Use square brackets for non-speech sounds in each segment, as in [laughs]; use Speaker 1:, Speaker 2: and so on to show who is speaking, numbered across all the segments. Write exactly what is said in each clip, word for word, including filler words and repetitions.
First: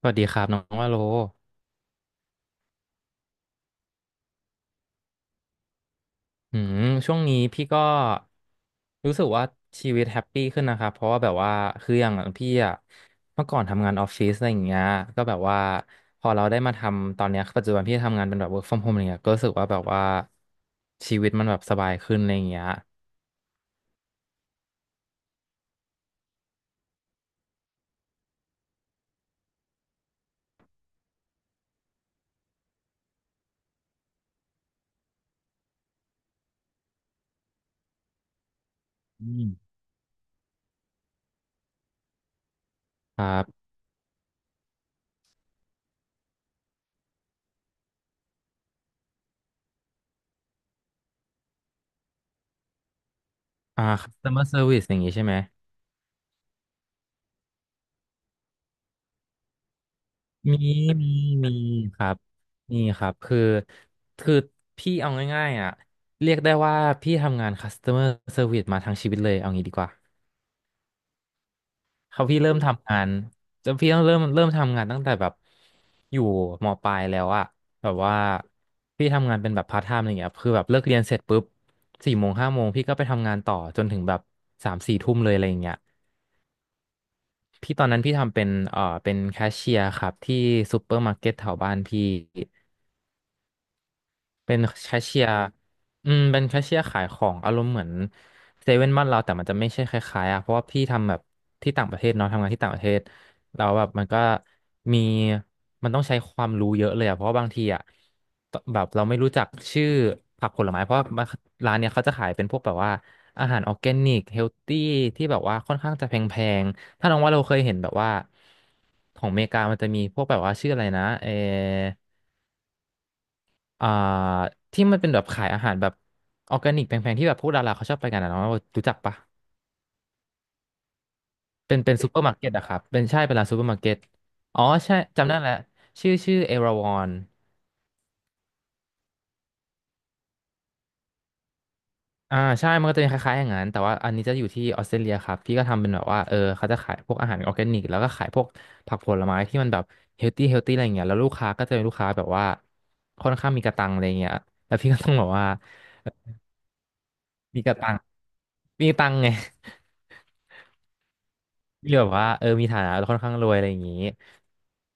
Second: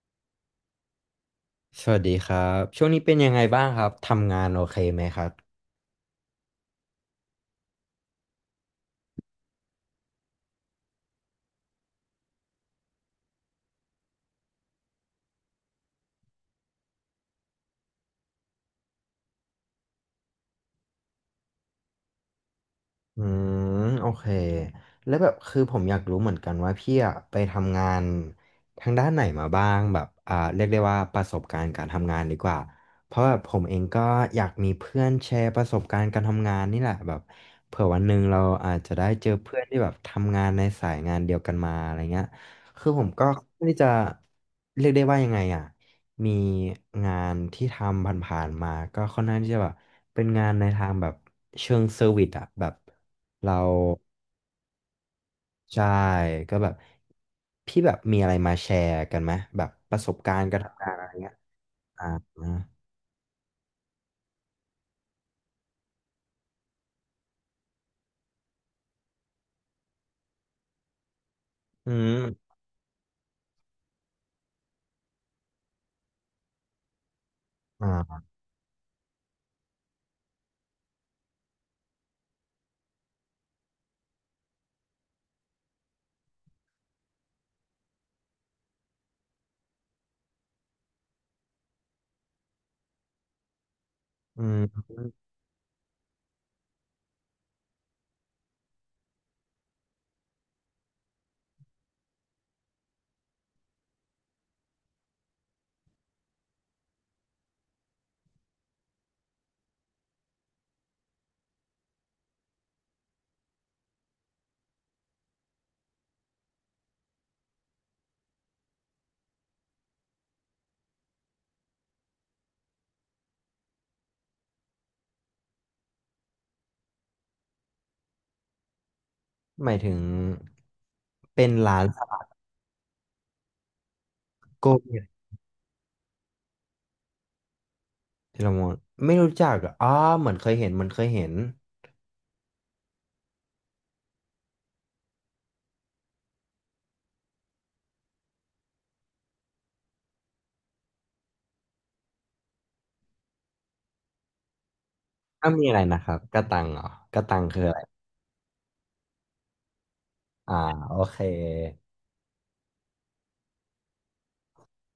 Speaker 1: สวัสดีครับน้องว่าโล
Speaker 2: สวัสดีครับช่วงนี้เป็นยังไงบ้างครับทำงานโอเคไหมครับ
Speaker 1: อืมช่วงนี้พี่ก็รู้สึกว่าชีวิตแฮปปี้ขึ้นนะครับเพราะว่าแบบว่าคืออย่างพี่อะเมื่อก่อนทำงานออฟฟิศอะไรอย่างเงี้ยก็แบบว่าพอเราได้มาทำตอนเนี้ยปัจจุบันพี่ทำงานเป็นแบบ work from home อะไรเงี้ยก็รู้สึกว่าแบบว่าชีวิตมันแบบสบายขึ้นอะไรอย่างเงี้ย
Speaker 2: อืมโอเคแล้วแบบคือผมอยากรู้เหมือนกันว่าพี่อะไปทำงานทางด้านไหนมาบ้างแบบอ่าเรียกได้ว่าประสบการณ์การทำงานดีกว่าเพราะแบบผมเองก็อยากมีเพื่อนแชร์ประสบการณ์การทำงานนี่แหละแบบเผื่อวันหนึ่งเราอาจจะได้เจ
Speaker 1: อื
Speaker 2: อ
Speaker 1: ม
Speaker 2: เพื่อนที่แบบทำงานในสายงานเดียวกันมาอะไรเงี้ยคือผม
Speaker 1: ค
Speaker 2: ก็
Speaker 1: รั
Speaker 2: ไม่
Speaker 1: บ
Speaker 2: ได้จะเรียกได้ว่ายังไงอ่ะ มีงานที่ทำผ่านๆมาก็ค่อนข้างที่จะแบบเป็นงานในทางแบบเชิงเซอร์วิสอะแบบเรา
Speaker 1: อ่า customer service อย่างงี้ใช่ไหม
Speaker 2: ใช่ก็แบบพี่แบบมีอะไรมาแชร์กันไหมแบบประสบการณ์
Speaker 1: มี
Speaker 2: การทำงานอะ
Speaker 1: มี
Speaker 2: ไรเงี้ย
Speaker 1: มีค
Speaker 2: อ่า
Speaker 1: รับมีครับคือคือพี่เอาง่ายๆอ่ะเรียกได้ว่าพี่ทำงาน customer service มอร์เซอร์วิสมาทั้งชีวิตเลยเอางี้ดีกว่า
Speaker 2: อื
Speaker 1: เขาพี่เริ่
Speaker 2: ม
Speaker 1: มทำงานจะพี่ต้องเริ่มเริ่มทำงานตั้งแต่แบบอยู่มปลายแล้วอะแบบว่า
Speaker 2: อ่า
Speaker 1: พี่ทำงานเป็นแบบพาร์ทไทม์อะไรเงี้ยคือแบบเลิกเรียนเสร็จปุ๊บสี่โมงห้าโมงพี่ก็ไปทำงานต่อจนถึงแบบสามสี่ทุ่มเลยอะไรอย่างเงี้ยพี่ตอนนั้นพี่ทำเป็นเอ่อเป็นแคชเชียร์ครับที่ซูเปอร์มาร์เก็ตแถวบ้านพี่
Speaker 2: อื
Speaker 1: เป็น
Speaker 2: ม
Speaker 1: แคชเชียร์อืมเป็นแคชเชียร์ขายของอารมณ์เหมือนเซเว่นบ้านเราแต่มันจะไม่ใช่คล้ายๆอ่ะเพราะว่าพี่ทำแบบที่ต่างประเทศเนาะทำงานที่ต่างประเทศเราแล้วแบบมันก็มีมันต้องใช้ความรู้เยอะเลยอ่ะเพราะว่าบางทีอ่ะตแบบเราไม่รู้จักชื่อผักผลไม้เพราะว่าร้านเนี้ยเขาจะขายเป็นพวกแบบว่าอาหารออร์แกนิกเฮลตี้ที่แบบว่าค่อนข้างจะแพงๆถ้าน้องว่าเราเคยเห็นแบบว่าของอเมริกามันจะมีพวกแบบว่าชื่ออะไรนะเออ อ่าที่มันเป็นแบบขายอาหารแบบออร์แกนิกแพงๆที่แบบพวกดาราเขาชอบไปกันอะเนาะรู้จักปะ
Speaker 2: หมายถึงเป็น
Speaker 1: เป็
Speaker 2: ร้า
Speaker 1: น
Speaker 2: น
Speaker 1: เป็น
Speaker 2: ส
Speaker 1: ซูเปอ
Speaker 2: ลั
Speaker 1: ร์
Speaker 2: ด
Speaker 1: มาร์เก็ตอะครับเป็นใช่เป็นร้านซูเปอร์มาร์เก็ตอ๋อ
Speaker 2: โก้
Speaker 1: ใช่
Speaker 2: เนี่ย
Speaker 1: จำได้แล้วชื่อชื่อเอราวอน
Speaker 2: ที่เรามองไม่รู้จักเหรออ๋อเหมือนเคยเห็นเหมันเคยเห็น
Speaker 1: อ่าใช่มันก็จะเป็นคล้ายๆอย่างนั้นแต่ว่าอันนี้จะอยู่ที่ออสเตรเลียครับพี่ก็ทำเป็นแบบว่าเออเขาจะขายพวกอาหารออร์แกนิกแล้วก็ขายพวกผักผลไม้ที่มันแบบเฮลตี้เฮลตี้อะไรอย่างเงี้ยแล้วลูกค้าก็จะเป็นลูกค้าแบบว่าค่อนข้างมีกระตังอะไรอย่างเงี้ยแล้วพี่ก็ต้องแบบว่า
Speaker 2: อ้าวมีอะไรนะครับกระตังเหรอกระตังคื
Speaker 1: มี
Speaker 2: อ
Speaker 1: ก
Speaker 2: อะ
Speaker 1: ระ
Speaker 2: ไร
Speaker 1: ตังมีตังไง
Speaker 2: อ่าโอเค
Speaker 1: ที่แบบว่าเออมีฐานะค่อนข้างรวยอะไรอย่างนี้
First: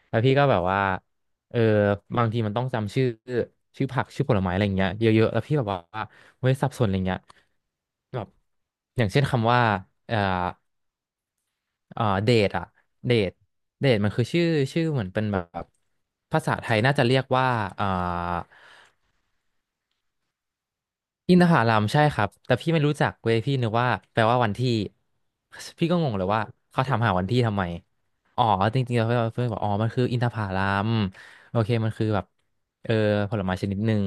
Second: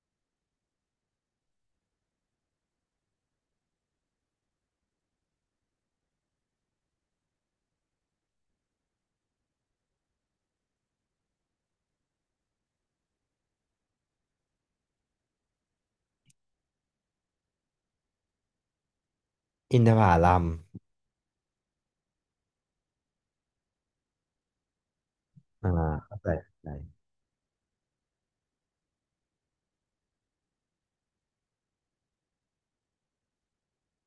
Speaker 1: แล้วพี่ก็แบบว่าเออบางทีมันต้องจำชื่อชื่อผักชื่อผลไม้อะไรอย่างเงี้ยเยอะๆแล้วพี่แบบว่าเว้ยสับสนอะไรเงี้ยแบบอย่างเช่นคำว่าเอ่อเอ่อเดทอะเดทเดทมันคือชื่อชื่อเหมือนเป็นแบบภาษาไทยน่าจะเรียกว่าเอ่อ
Speaker 2: อินทผลัม
Speaker 1: อินทผลัมใช่ครับแต่พี่ไม่รู้จักเว้ยพี่นึกว่าแปลว่าวันที่
Speaker 2: อ่า
Speaker 1: พี่ก็งง
Speaker 2: เข้า
Speaker 1: เล
Speaker 2: ใจ
Speaker 1: ยว่า
Speaker 2: เข้าใจ
Speaker 1: เขาถามหาวันที่ทำไมอ๋อจริงๆแล้วเพื่อนเพื่อนบอกอ๋อมันคืออินทผลัมโอเคมันคือแบบเออผลไม้ชนิดหนึ่ง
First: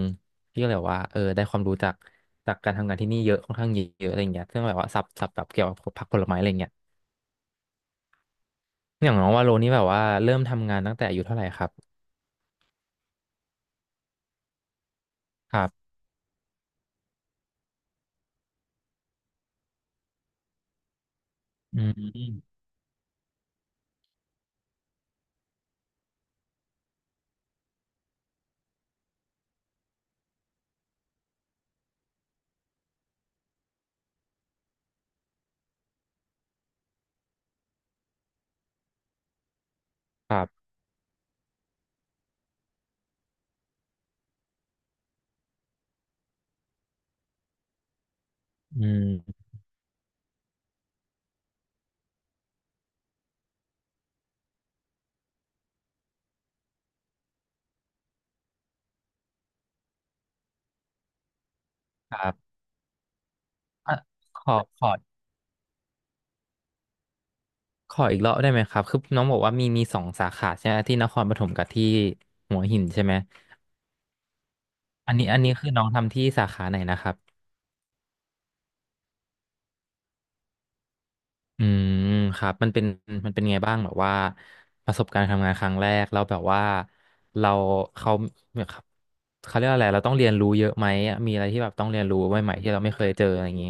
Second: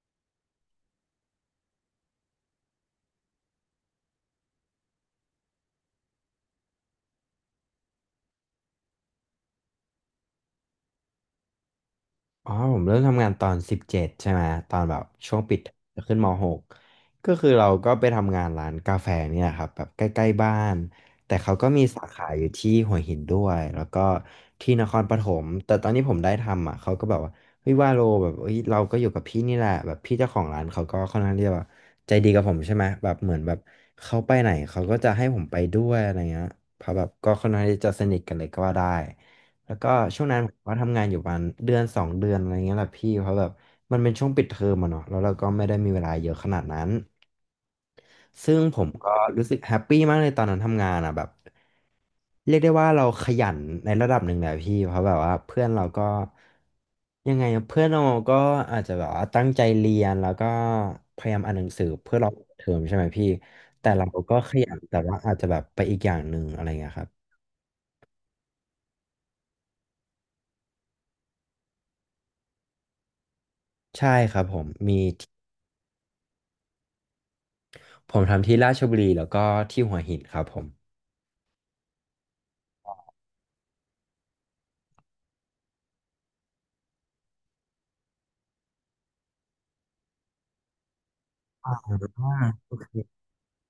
Speaker 1: พี่ก็เลยบอกว่าเออได้ความรู้จากจากการทำงานที่นี่เยอะค่อนข้างเยอะอะไรอย่างเงี้ยซึ่งแบบว่าสับสับแบบเกี่ยวกับผักผลไม้อะไรอย่างเงี้ยอย่างน้องว่าโลนี่แบบว่าเริ่มทำงานตั้งแต่อายุเท่าไหร่ครับ
Speaker 2: อ๋อผมเริ่มทำงานตอนสิบเจ็ดใช่ไหมตอนแบบช่วง
Speaker 1: ค
Speaker 2: ปิด
Speaker 1: รับ
Speaker 2: จะขึ้นมหกก็คือเราก็ไปทำงานร้านกาแฟเนี่ยครับแบบใกล้ๆบ้านแต่เขาก็
Speaker 1: อื
Speaker 2: มีสาขาอยู่
Speaker 1: ม
Speaker 2: ที่หัวหินด้วยแล้วก็ที่นครปฐมแต่ตอนที่ผมได้ทำอ่ะเขาก็แบบว่าเฮ้ยว่าโลแบบเฮ้ยเราก็อยู่กับพี่นี่แหละแบบพี่เจ้าของร้านเขาก็ค่อนข้างที่จะแบบใจดีกับผมใช่ไหมแบบเหมือนแบบเขาไปไหนเขาก็จะให้ผมไปด้วยอะไรเงี้ยเพราะแบบก็ค่อนข้างที่จะสนิทกันเลยก็ว่าได้ แล้วก็ช่วง
Speaker 1: ค
Speaker 2: นั้น
Speaker 1: รั
Speaker 2: ผม
Speaker 1: บ
Speaker 2: ก็ทำงานอยู่ประมาณเดือนสองเดือนอะไรเงี้ยแหละพี่เพราะแบบมันเป็นช่วงปิดเทอมอะเนาะแล้วเราก็ไม่ได้มีเวลาเยอะขนาดนั้นซึ่งผ
Speaker 1: อื
Speaker 2: มก็
Speaker 1: ม
Speaker 2: รู้สึกแฮปปี้มากเลยตอนนั้นทำงานอะแบบเรียกได้ว่าเราขยันในระดับหนึ่งแหละพี่เพราะแบบว่าเพื่อนเราก็ยังไงอะเพื่อนเราก็อาจจะแบบว่าตั้งใจเรียนแล้วก็พยายามอ่านหนังสือเพื่
Speaker 1: ค
Speaker 2: อร
Speaker 1: รั
Speaker 2: อ
Speaker 1: บ
Speaker 2: เทอมใช่ไหมพี่แต่
Speaker 1: อ่ะ
Speaker 2: เราก็
Speaker 1: ข
Speaker 2: ข
Speaker 1: อ
Speaker 2: ยัน
Speaker 1: ขอ
Speaker 2: แต่ว่าอาจจะแบบไปอีกอย่างหนึ่งอะไรเงี้ยครับ
Speaker 1: ขออีกรอบได้ไหมครับคือน้องบอกว่ามีมีสองสาขาใช่ไหมที่นครปฐมกับที่หัวหินใช่ไหม
Speaker 2: ใช่ครับผม
Speaker 1: อันนี้อันนี้คือน้องทำที่สาขาไหนนะครับ
Speaker 2: ผมทำที่ราชบุรีแล้วก็ที่หัวหินครับผม
Speaker 1: อืมครับมันเป็นมันเป็นไงบ้างแบบว่าประสบการณ์ทำงานครั้งแรกเราแล้วแบบว่าเราเขาเนี่ยครับเขาเรียกอะไรเราต้องเรียนรู้เยอะไหมมีอะไรที่แบบต้องเรียนรู้
Speaker 2: อ่
Speaker 1: ใหม่ๆ
Speaker 2: า
Speaker 1: ที่เราไม่เคยเจออะไรอย่างนี้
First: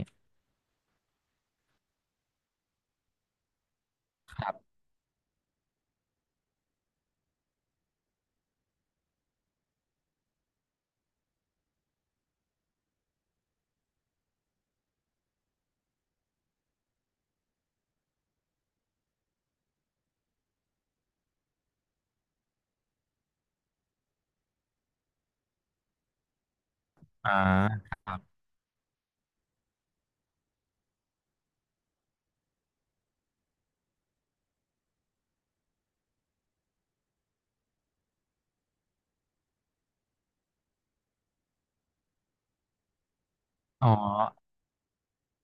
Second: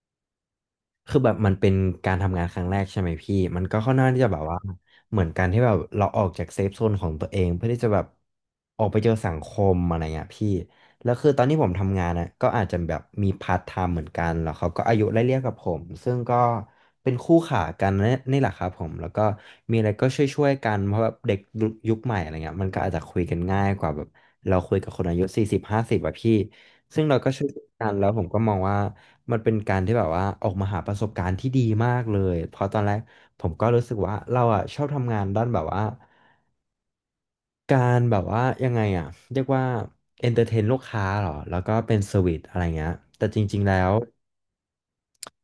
Speaker 2: คือแบบมันเป็นการทำงานครั้งแรกใช่ไหมพี่มันก็ค่อนข้างที่จะแบ
Speaker 1: ค
Speaker 2: บ
Speaker 1: รั
Speaker 2: ว่า
Speaker 1: บ
Speaker 2: เหมือนการที่แบบเราออกจากเซฟโซนของตัวเองเพื่อที่จะแบบออกไปเจอสังคมอะไรเงี้ยพี่แล้วคือตอนที่ผมทำงานนะก็อาจจะแบบมีพาร์ทไทม์เหมือนกันแล้วเขาก็อายุไล่เลี่ยกับผมซึ่งก็เป็นคู่ขากันนนี่แหละครับผมแล้วก็มีอะไรก็ช่วยๆกันเพราะแบบเด็กยุคใหม่อะไรเงี้ยมันก็อาจจะคุยกันง่ายกว่าแบบเราคุยกับคนอายุสี่สิบห้าสิบอะพี่ซึ่งเราก็
Speaker 1: อ่า
Speaker 2: ช่วยกั
Speaker 1: ค
Speaker 2: น
Speaker 1: รั
Speaker 2: แล้วผมก็
Speaker 1: บ
Speaker 2: มองว่า มันเป็นการที่แบบว่าออกมาหาประสบการณ์ที่ดีมากเลยเพราะตอนแรกผมก็รู้สึกว่าเราอ่ะชอบทำงานด้านแบบว่าการแบบว่ายังไงอ่ะเรียกว่าเอนเตอร์เทนลูกค้าเหรอแล้วก็เป็นเซอร์วิสอะไรเงี้ยแต่จริงๆแล้
Speaker 1: อ๋อ
Speaker 2: ว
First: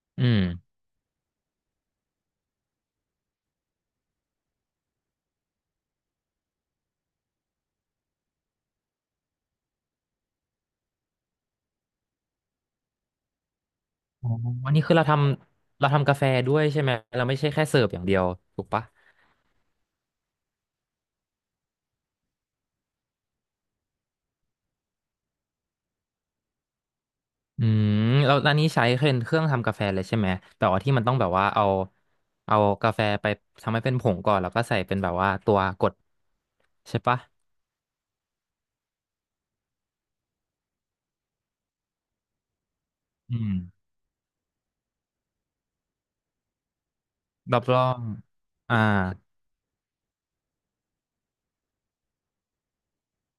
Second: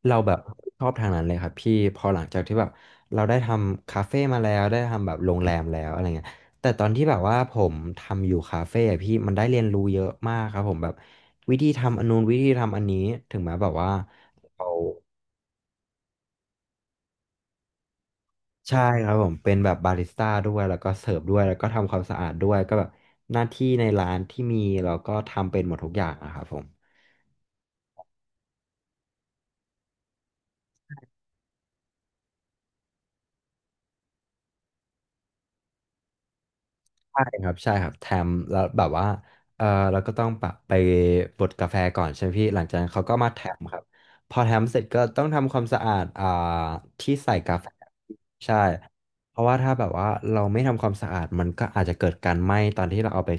Speaker 2: เรา
Speaker 1: อื
Speaker 2: แบบ
Speaker 1: ม
Speaker 2: ชอบทางนั้นเลยครับพี่พอหลังจากที่แบบเราได้ทำคาเฟ่มาแล้วได้ทำแบบโรงแรมแล้วอะไรเงี้ยแต่ตอนที่แบบว่าผมทำอยู่คาเฟ่อะพี่มันได้เรียนรู้เยอะมากครับผมแบบวิธีทำอันนู้นวิธีทำอันนี้ถึงแม้แบบว่า
Speaker 1: อ๋อ
Speaker 2: เรา
Speaker 1: วันนี้คือเราทำเราทำกาแฟด้วยใช่ไหมเราไม่ใช่แค่เสิร์ฟอย่างเดียวถูก
Speaker 2: ใช่
Speaker 1: ปะ
Speaker 2: ครับผมเป็นแบบบาริสต้าด้วยแล้วก็เสิร์ฟด้วยแล้วก็ทำความสะอาดด้วยก็แบบหน้าที่ในร้านที่มีเราก็ทำเป็นหมดทุกอย่างอะครับผม
Speaker 1: อืมแล้วอันนี้ใช้เป็นเครื่องทำกาแฟเลยใช่ไหมแบบว่าที่มันต้องแบบว่าเอาเอากาแฟไปทำให้เป็นผงก่อนแล้วก็ใส่เป็นแบบว่าตัวกดใช่ปะ
Speaker 2: ใช่ครับใช่ครับแถมแล้วแบบว่าเออเราก็ต้องแบไปบดกาแฟก่อนใช่ไหมพี่หลังจากนั้นเขาก็มา
Speaker 1: อื
Speaker 2: แถ
Speaker 1: ม
Speaker 2: มครับพอแถมเสร็จก็ต้องทำความสะอาดอ่าที่ใส่
Speaker 1: ร
Speaker 2: กา
Speaker 1: อบ
Speaker 2: แฟ
Speaker 1: ร่อง
Speaker 2: ใช่
Speaker 1: อ่า
Speaker 2: เพราะว่าถ้าแบบว่าเราไม่ทำความสะอาดมันก็อาจจะเกิดการไหม้ตอนที่เราเอาไป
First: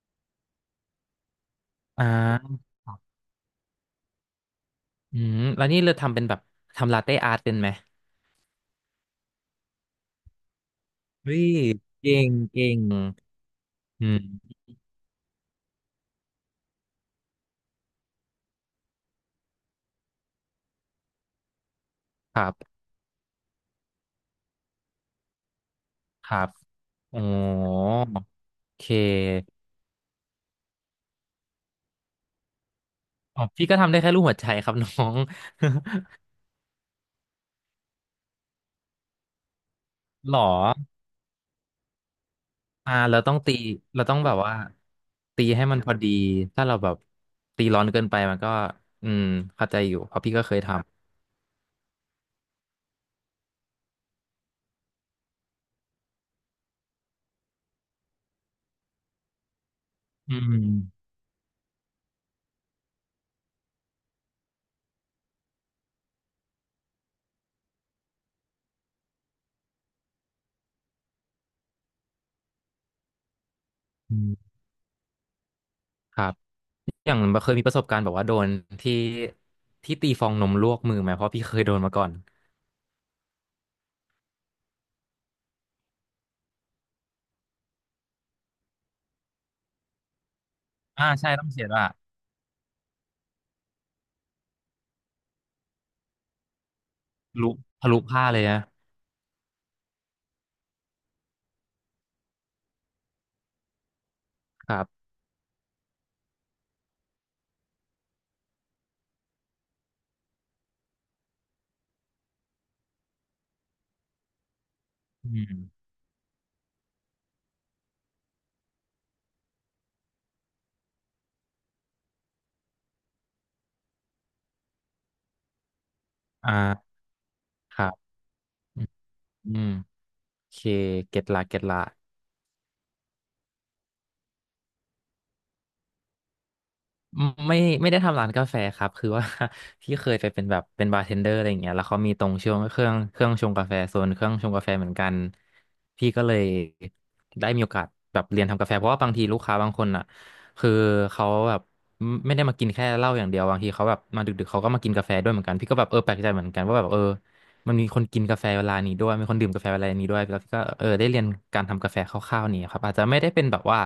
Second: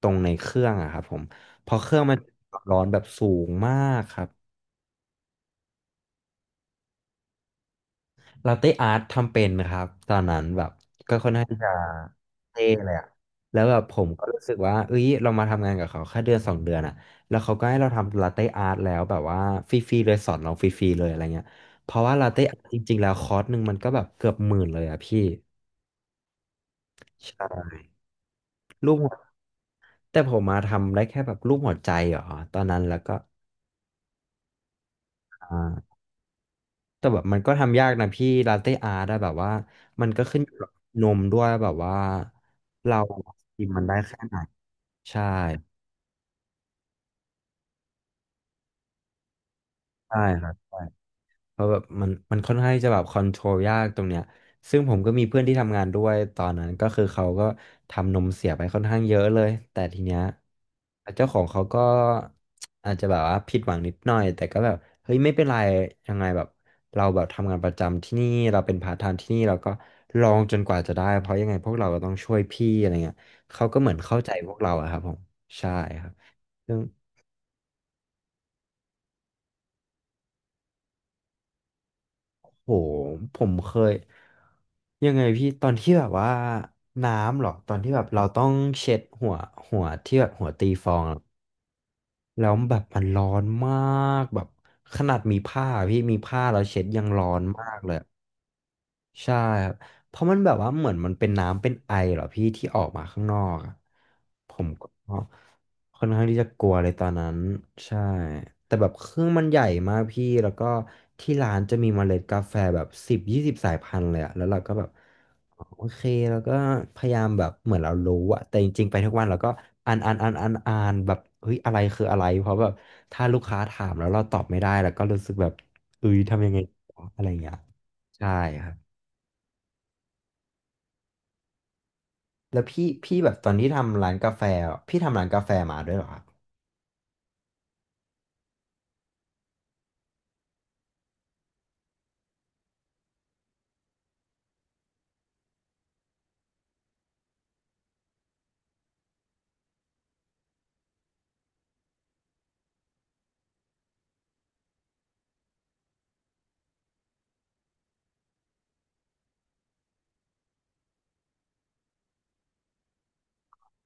Speaker 2: ตรงในเครื่องอะครับผมเพอเครื่อ
Speaker 1: อ่
Speaker 2: งมัน
Speaker 1: า
Speaker 2: ร้อนแบบสูงมากครับ
Speaker 1: อืมแล้วนี่เราทำเป็นแบบทำลาเต้อาร์ตเป็นไหม
Speaker 2: ลาเต้อาร์ตทำเป็นนะครับตอนนั้นแบบ
Speaker 1: เฮ้
Speaker 2: น่า
Speaker 1: ย
Speaker 2: จะ
Speaker 1: เก่ง
Speaker 2: เท่
Speaker 1: เก่ง
Speaker 2: เลยอะแล้วแบบผ
Speaker 1: อื
Speaker 2: ม
Speaker 1: ม
Speaker 2: ก็รู้สึกว่าเอ้ยเรามาทำงานกับเขาแค่เดือนสองเดือนอะแล้วเขาก็ให้เราทำลาเต้อาร์ตแล้วแบบว่าฟรีๆเลยสอนเราฟรีๆเลยอะไรเงี้ยเพราะว่าลา
Speaker 1: ค
Speaker 2: เต้
Speaker 1: รั
Speaker 2: อาร์ตจ
Speaker 1: บ
Speaker 2: ริงๆแล้วคอร์สหนึ่งมันก็แบบเกือบหมื่นเลยอะพี่
Speaker 1: ครับโอ้
Speaker 2: ใช่
Speaker 1: โอเค
Speaker 2: รูปหัวแต่ผมมาทำได้แค่แบบรูปหัวใจเหรอตอนนั้นแล้วก็
Speaker 1: อ๋อพี่ก็ทำได้แค่รูปหัวใจครับ [laughs] น้อง
Speaker 2: อ่าแต่แบบมันก็ทำยากนะพี่ลาเต้อาร์ตอะแบบว่ามันก็
Speaker 1: [laughs] หร
Speaker 2: ขึ้
Speaker 1: อ
Speaker 2: นอยู่กับนมด้วยแบบว่า
Speaker 1: อ่า
Speaker 2: เรา
Speaker 1: เราต้องตี
Speaker 2: กินมันได้
Speaker 1: เราต้อ
Speaker 2: แค่
Speaker 1: งแบ
Speaker 2: ไหน
Speaker 1: บว่า
Speaker 2: ใช่
Speaker 1: ตีให้มันพอดีถ้าเราแบบตีร้อนเกินไปมันก็อืมเข้าใจอยู่เพ
Speaker 2: ใช่
Speaker 1: ราะพี่ก็
Speaker 2: ครั
Speaker 1: เค
Speaker 2: บ
Speaker 1: ยท
Speaker 2: เพราะแบบมันมันค่อนข้างที่จะแบบคอนโทรลยากตรงเนี้ยซึ่งผมก็มีเพื่อนที่ทำงานด้วยตอนนั้นก็คือเขาก็ทำนมเสียไปค่อนข้างเยอะเลยแต่ทีเนี้ย
Speaker 1: ำอืม
Speaker 2: เจ้าของเขาก็ [tsk] อาจจะแบบว่าผิดหวังนิดหน่อยแต่ก็แบบเฮ้ยไม่เป็นไรยังไงแบบเราแบบทำงานประจำที่นี่เราเป็นพาร์ทไทม์ที่นี่เราก็ลองจนกว่าจะได้เพราะยังไงพวกเราก็ต้องช่วยพี่อะไรเงี้ยเขาก็เหมือน
Speaker 1: อื
Speaker 2: เข้าใจ
Speaker 1: ม
Speaker 2: พวกเราอะครับผมใช่ครับ
Speaker 1: ครับอย่างเคยมีประสบการณ์แบบว่าโดนที่ที่ตีฟองนมลวกมือไหมเพราะพี่เคยโดนมาก่อน
Speaker 2: โหผมเคยยังไงพี่ตอนที่แบบว่าน้ำเหรอตอนที่แบบเราต้องเช็ดหัวหัวที่แบบหัวตีฟอง
Speaker 1: อ่า
Speaker 2: อะ
Speaker 1: ใช่ต้องเสียดว่า
Speaker 2: แล้วแบบมันร้อนมากแบบขนาดมีผ้าพี่มีผ้าเราเช็ดยังร้อ
Speaker 1: ทะ
Speaker 2: น
Speaker 1: ลุ
Speaker 2: มาก
Speaker 1: ทะ
Speaker 2: เลย
Speaker 1: ลุผ้าเลยนะ
Speaker 2: ใช่ครับเพราะมันแบบว่าเหมือนมันเป็นน้ำเป็นไอเหรอพี่ที่ออกมาข้างนอกอะผม
Speaker 1: ครั
Speaker 2: ก็
Speaker 1: บ
Speaker 2: ค่อนข้างที่จะกลัวเลยตอนนั้นใช่แต่แบบเครื่องมันใหญ่มากพี่แล้วก็ที่ร้านจะมีเมล็ดกาแฟแบบสิบยี่สิบสายพันธุ์เลยอะแล้วเราก็แบบ
Speaker 1: อื
Speaker 2: อ๋อ
Speaker 1: ม
Speaker 2: โอเคแล้วก็พยายามแบบเหมือนเรารู้อะแต่จริงๆไปทุกวันเราก็อ่านอ่านอ่านอ่านอ่านแบบเฮ้ยอะไรคืออะไรเพราะแบบถ้าลูกค้าถามแล้วเราตอบไม่ได้แล้วก็รู้สึกแบบเอ้ยทำยั
Speaker 1: อ่
Speaker 2: งไง
Speaker 1: า
Speaker 2: วะอะไรอย่างเงี้ย
Speaker 1: ครับ
Speaker 2: ใช่ครับ
Speaker 1: อืมโอเคเก็ตละเก็ตละ
Speaker 2: แล้วพี่พี่แบบตอนที่ทำร้านกาแฟอะพี่ทำร้านกาแฟมาด้วยเหรอครับ
Speaker 1: ไม่ไม่ได้ทำร้านกาแฟครับคือว่า [laughs] ที่เคยไปเป็นแบบเป็นบาร์เทนเดอร์อะไรอย่างเงี้ยแล้วเขามีตรงช่วงเครื่องเครื่องชงกาแฟโซนเครื่องชงกาแฟเหมือนกันพี่ก็เลยได้มีโอกาสแบบเรียนทำกาแฟเพราะว่าบางทีลูกค้าบางคนอ่ะคือเขาแบบไม่ไม่ได้มากินแค่เหล้าอย่างเดียวบางทีเขาแบบมาดึกๆเขาก็มากินกาแฟด้วยเหมือนกันพี่ก็แบบเออแปลกใจเหมือนกันว่าแบบเออ มันมีคนกินกาแฟเวลานี้ด้วยมีคนดื่มกาแฟเวลานี้ด้วยแล้วก็เออได้เรียนการทำกาแฟคร่าวๆนี่ครับอาจจะไม่ได้เป็นแบบว่า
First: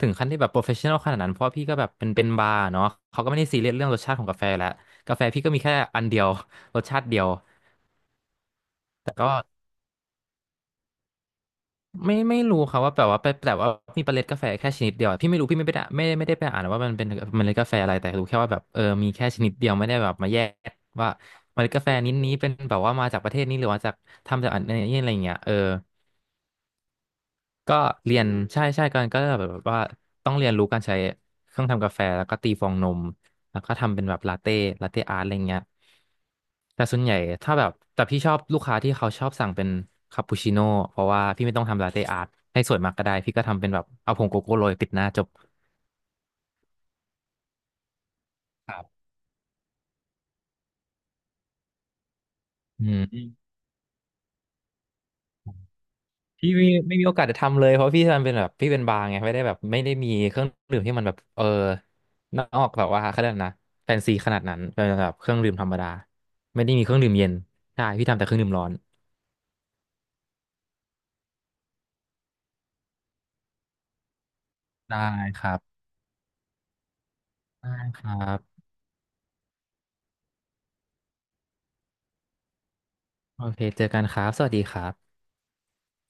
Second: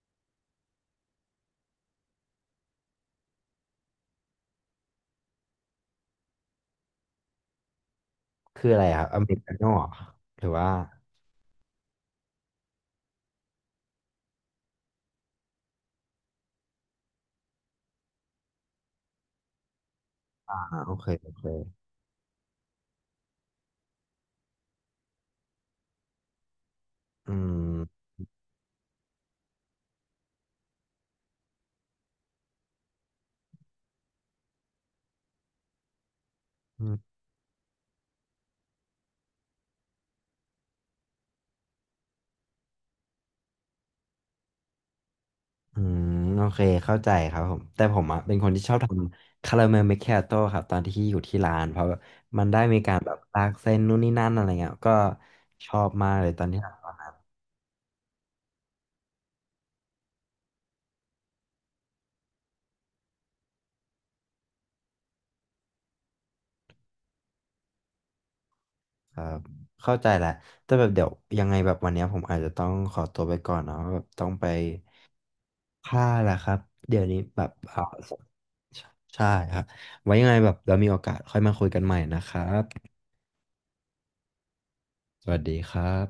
Speaker 1: ถึงขั้นที่แบบโปรเฟชชั่นอลขนาดนั้นเพราะว่าพี่ก็แบบเป็นเป็นบาร์เนาะเขาก็ไม่ได้ซีเรียสเรื่องรสชาติของกาแฟแล้วกาแฟพี่ก็มีแค่อันเดียว [laughs] รสชาติเดียว
Speaker 2: คืออะไรครับ
Speaker 1: แต่
Speaker 2: อเม
Speaker 1: ก็
Speaker 2: ริกาโน่เหรอหรือว่า
Speaker 1: ไม่ไม่รู้ครับว่าแบบว่าไปแต่ว่ามีเมล็ดกาแฟแค่ชนิดเดียวพี่ไม่รู้พี่ไม่ได้ไม่ไม่ได้ไปอ่านว่ามันเป็นเมล็ดกาแฟอะไรแต่รู้แค่ว่าแบบเออมีแค่ชนิดเดียวไม่ได้แบบมาแย
Speaker 2: อ่า
Speaker 1: ก
Speaker 2: โอเค
Speaker 1: ว่า
Speaker 2: โอเค
Speaker 1: เมล็ดกาแฟนี้นี้เป็นแบบว่ามาจากประเทศนี้หรือว่าจากทำจากอันนี้อะไรอย่างเงี้ยเออ
Speaker 2: อื
Speaker 1: ก็
Speaker 2: ม
Speaker 1: เรียนใช่ใช่กันก็แบบว่าต้องเรียนรู้การใช้เครื่องทำกาแฟแล้วก็ตีฟองนมแล้วก็ทำเป็นแบบลาเต้ลาเต้อาร์ตอะไรเงี้ยแต่
Speaker 2: อื
Speaker 1: ส่วนให
Speaker 2: ม
Speaker 1: ญ่ถ้าแบบแต่พี่ชอบลูกค้าที่เขาชอบสั่งเป็นคาปูชิโน่เพราะว่าพี่ไม่ต้องทำลาเต้อาร์ตให้สวยมากก็ได้พี่ก็ทำเป็นแบบเอาผงโกโก้โรยปิดหน้าจบ
Speaker 2: อืมโอเคเข้าใจครับผมแต่ผมอ่ะเป็นคนที่ช
Speaker 1: ค
Speaker 2: อบ
Speaker 1: รั
Speaker 2: ท
Speaker 1: บ
Speaker 2: ำคาราเมลเมคคิอาโต้ครับตอนที่อยู่ที่ร้านเพราะแมันได้มี
Speaker 1: อื
Speaker 2: การแบบ
Speaker 1: ม
Speaker 2: ลากเส้นนู่นนี่นั่นอะไรเงี้ยก็ชอบมากเลยตอนที่ทำ
Speaker 1: มีโอกาสจะทำเลยเพราะพี่มันเป็นแบบพี่เป็นบาร์ไงไม่ได้แบบไม่ได้มีเครื่องดื่มที่มันแบบเออนอกแบบว่าเขาเรียกอะไรนะแฟนซีขนาดนั้นเป็นแบบเครื่องดื่มธรรมดาไม่ได้มีเครื่องดื่มเย็นใช่พี่ทำแต่เครื่องดื่มร้อน
Speaker 2: ครับเข้าใจแหละแต่แบบเดี๋ยวยังไงแบบวันเนี้ยผมอาจจะต้องขอตัวไปก่อนเนาะแบบต้องไป
Speaker 1: ได้ครับ
Speaker 2: ผ้าแหละครับเดี๋ยวนี้แบบ
Speaker 1: ได้
Speaker 2: เอ่อ
Speaker 1: ครับ
Speaker 2: ใช่ครับไว้ยังไงแบบเรามีโอกาสค่อยมาคุยกันใหม่นะครับ
Speaker 1: โอเคเจอกันครับสวัสดีครับ
Speaker 2: สวัสดีครับ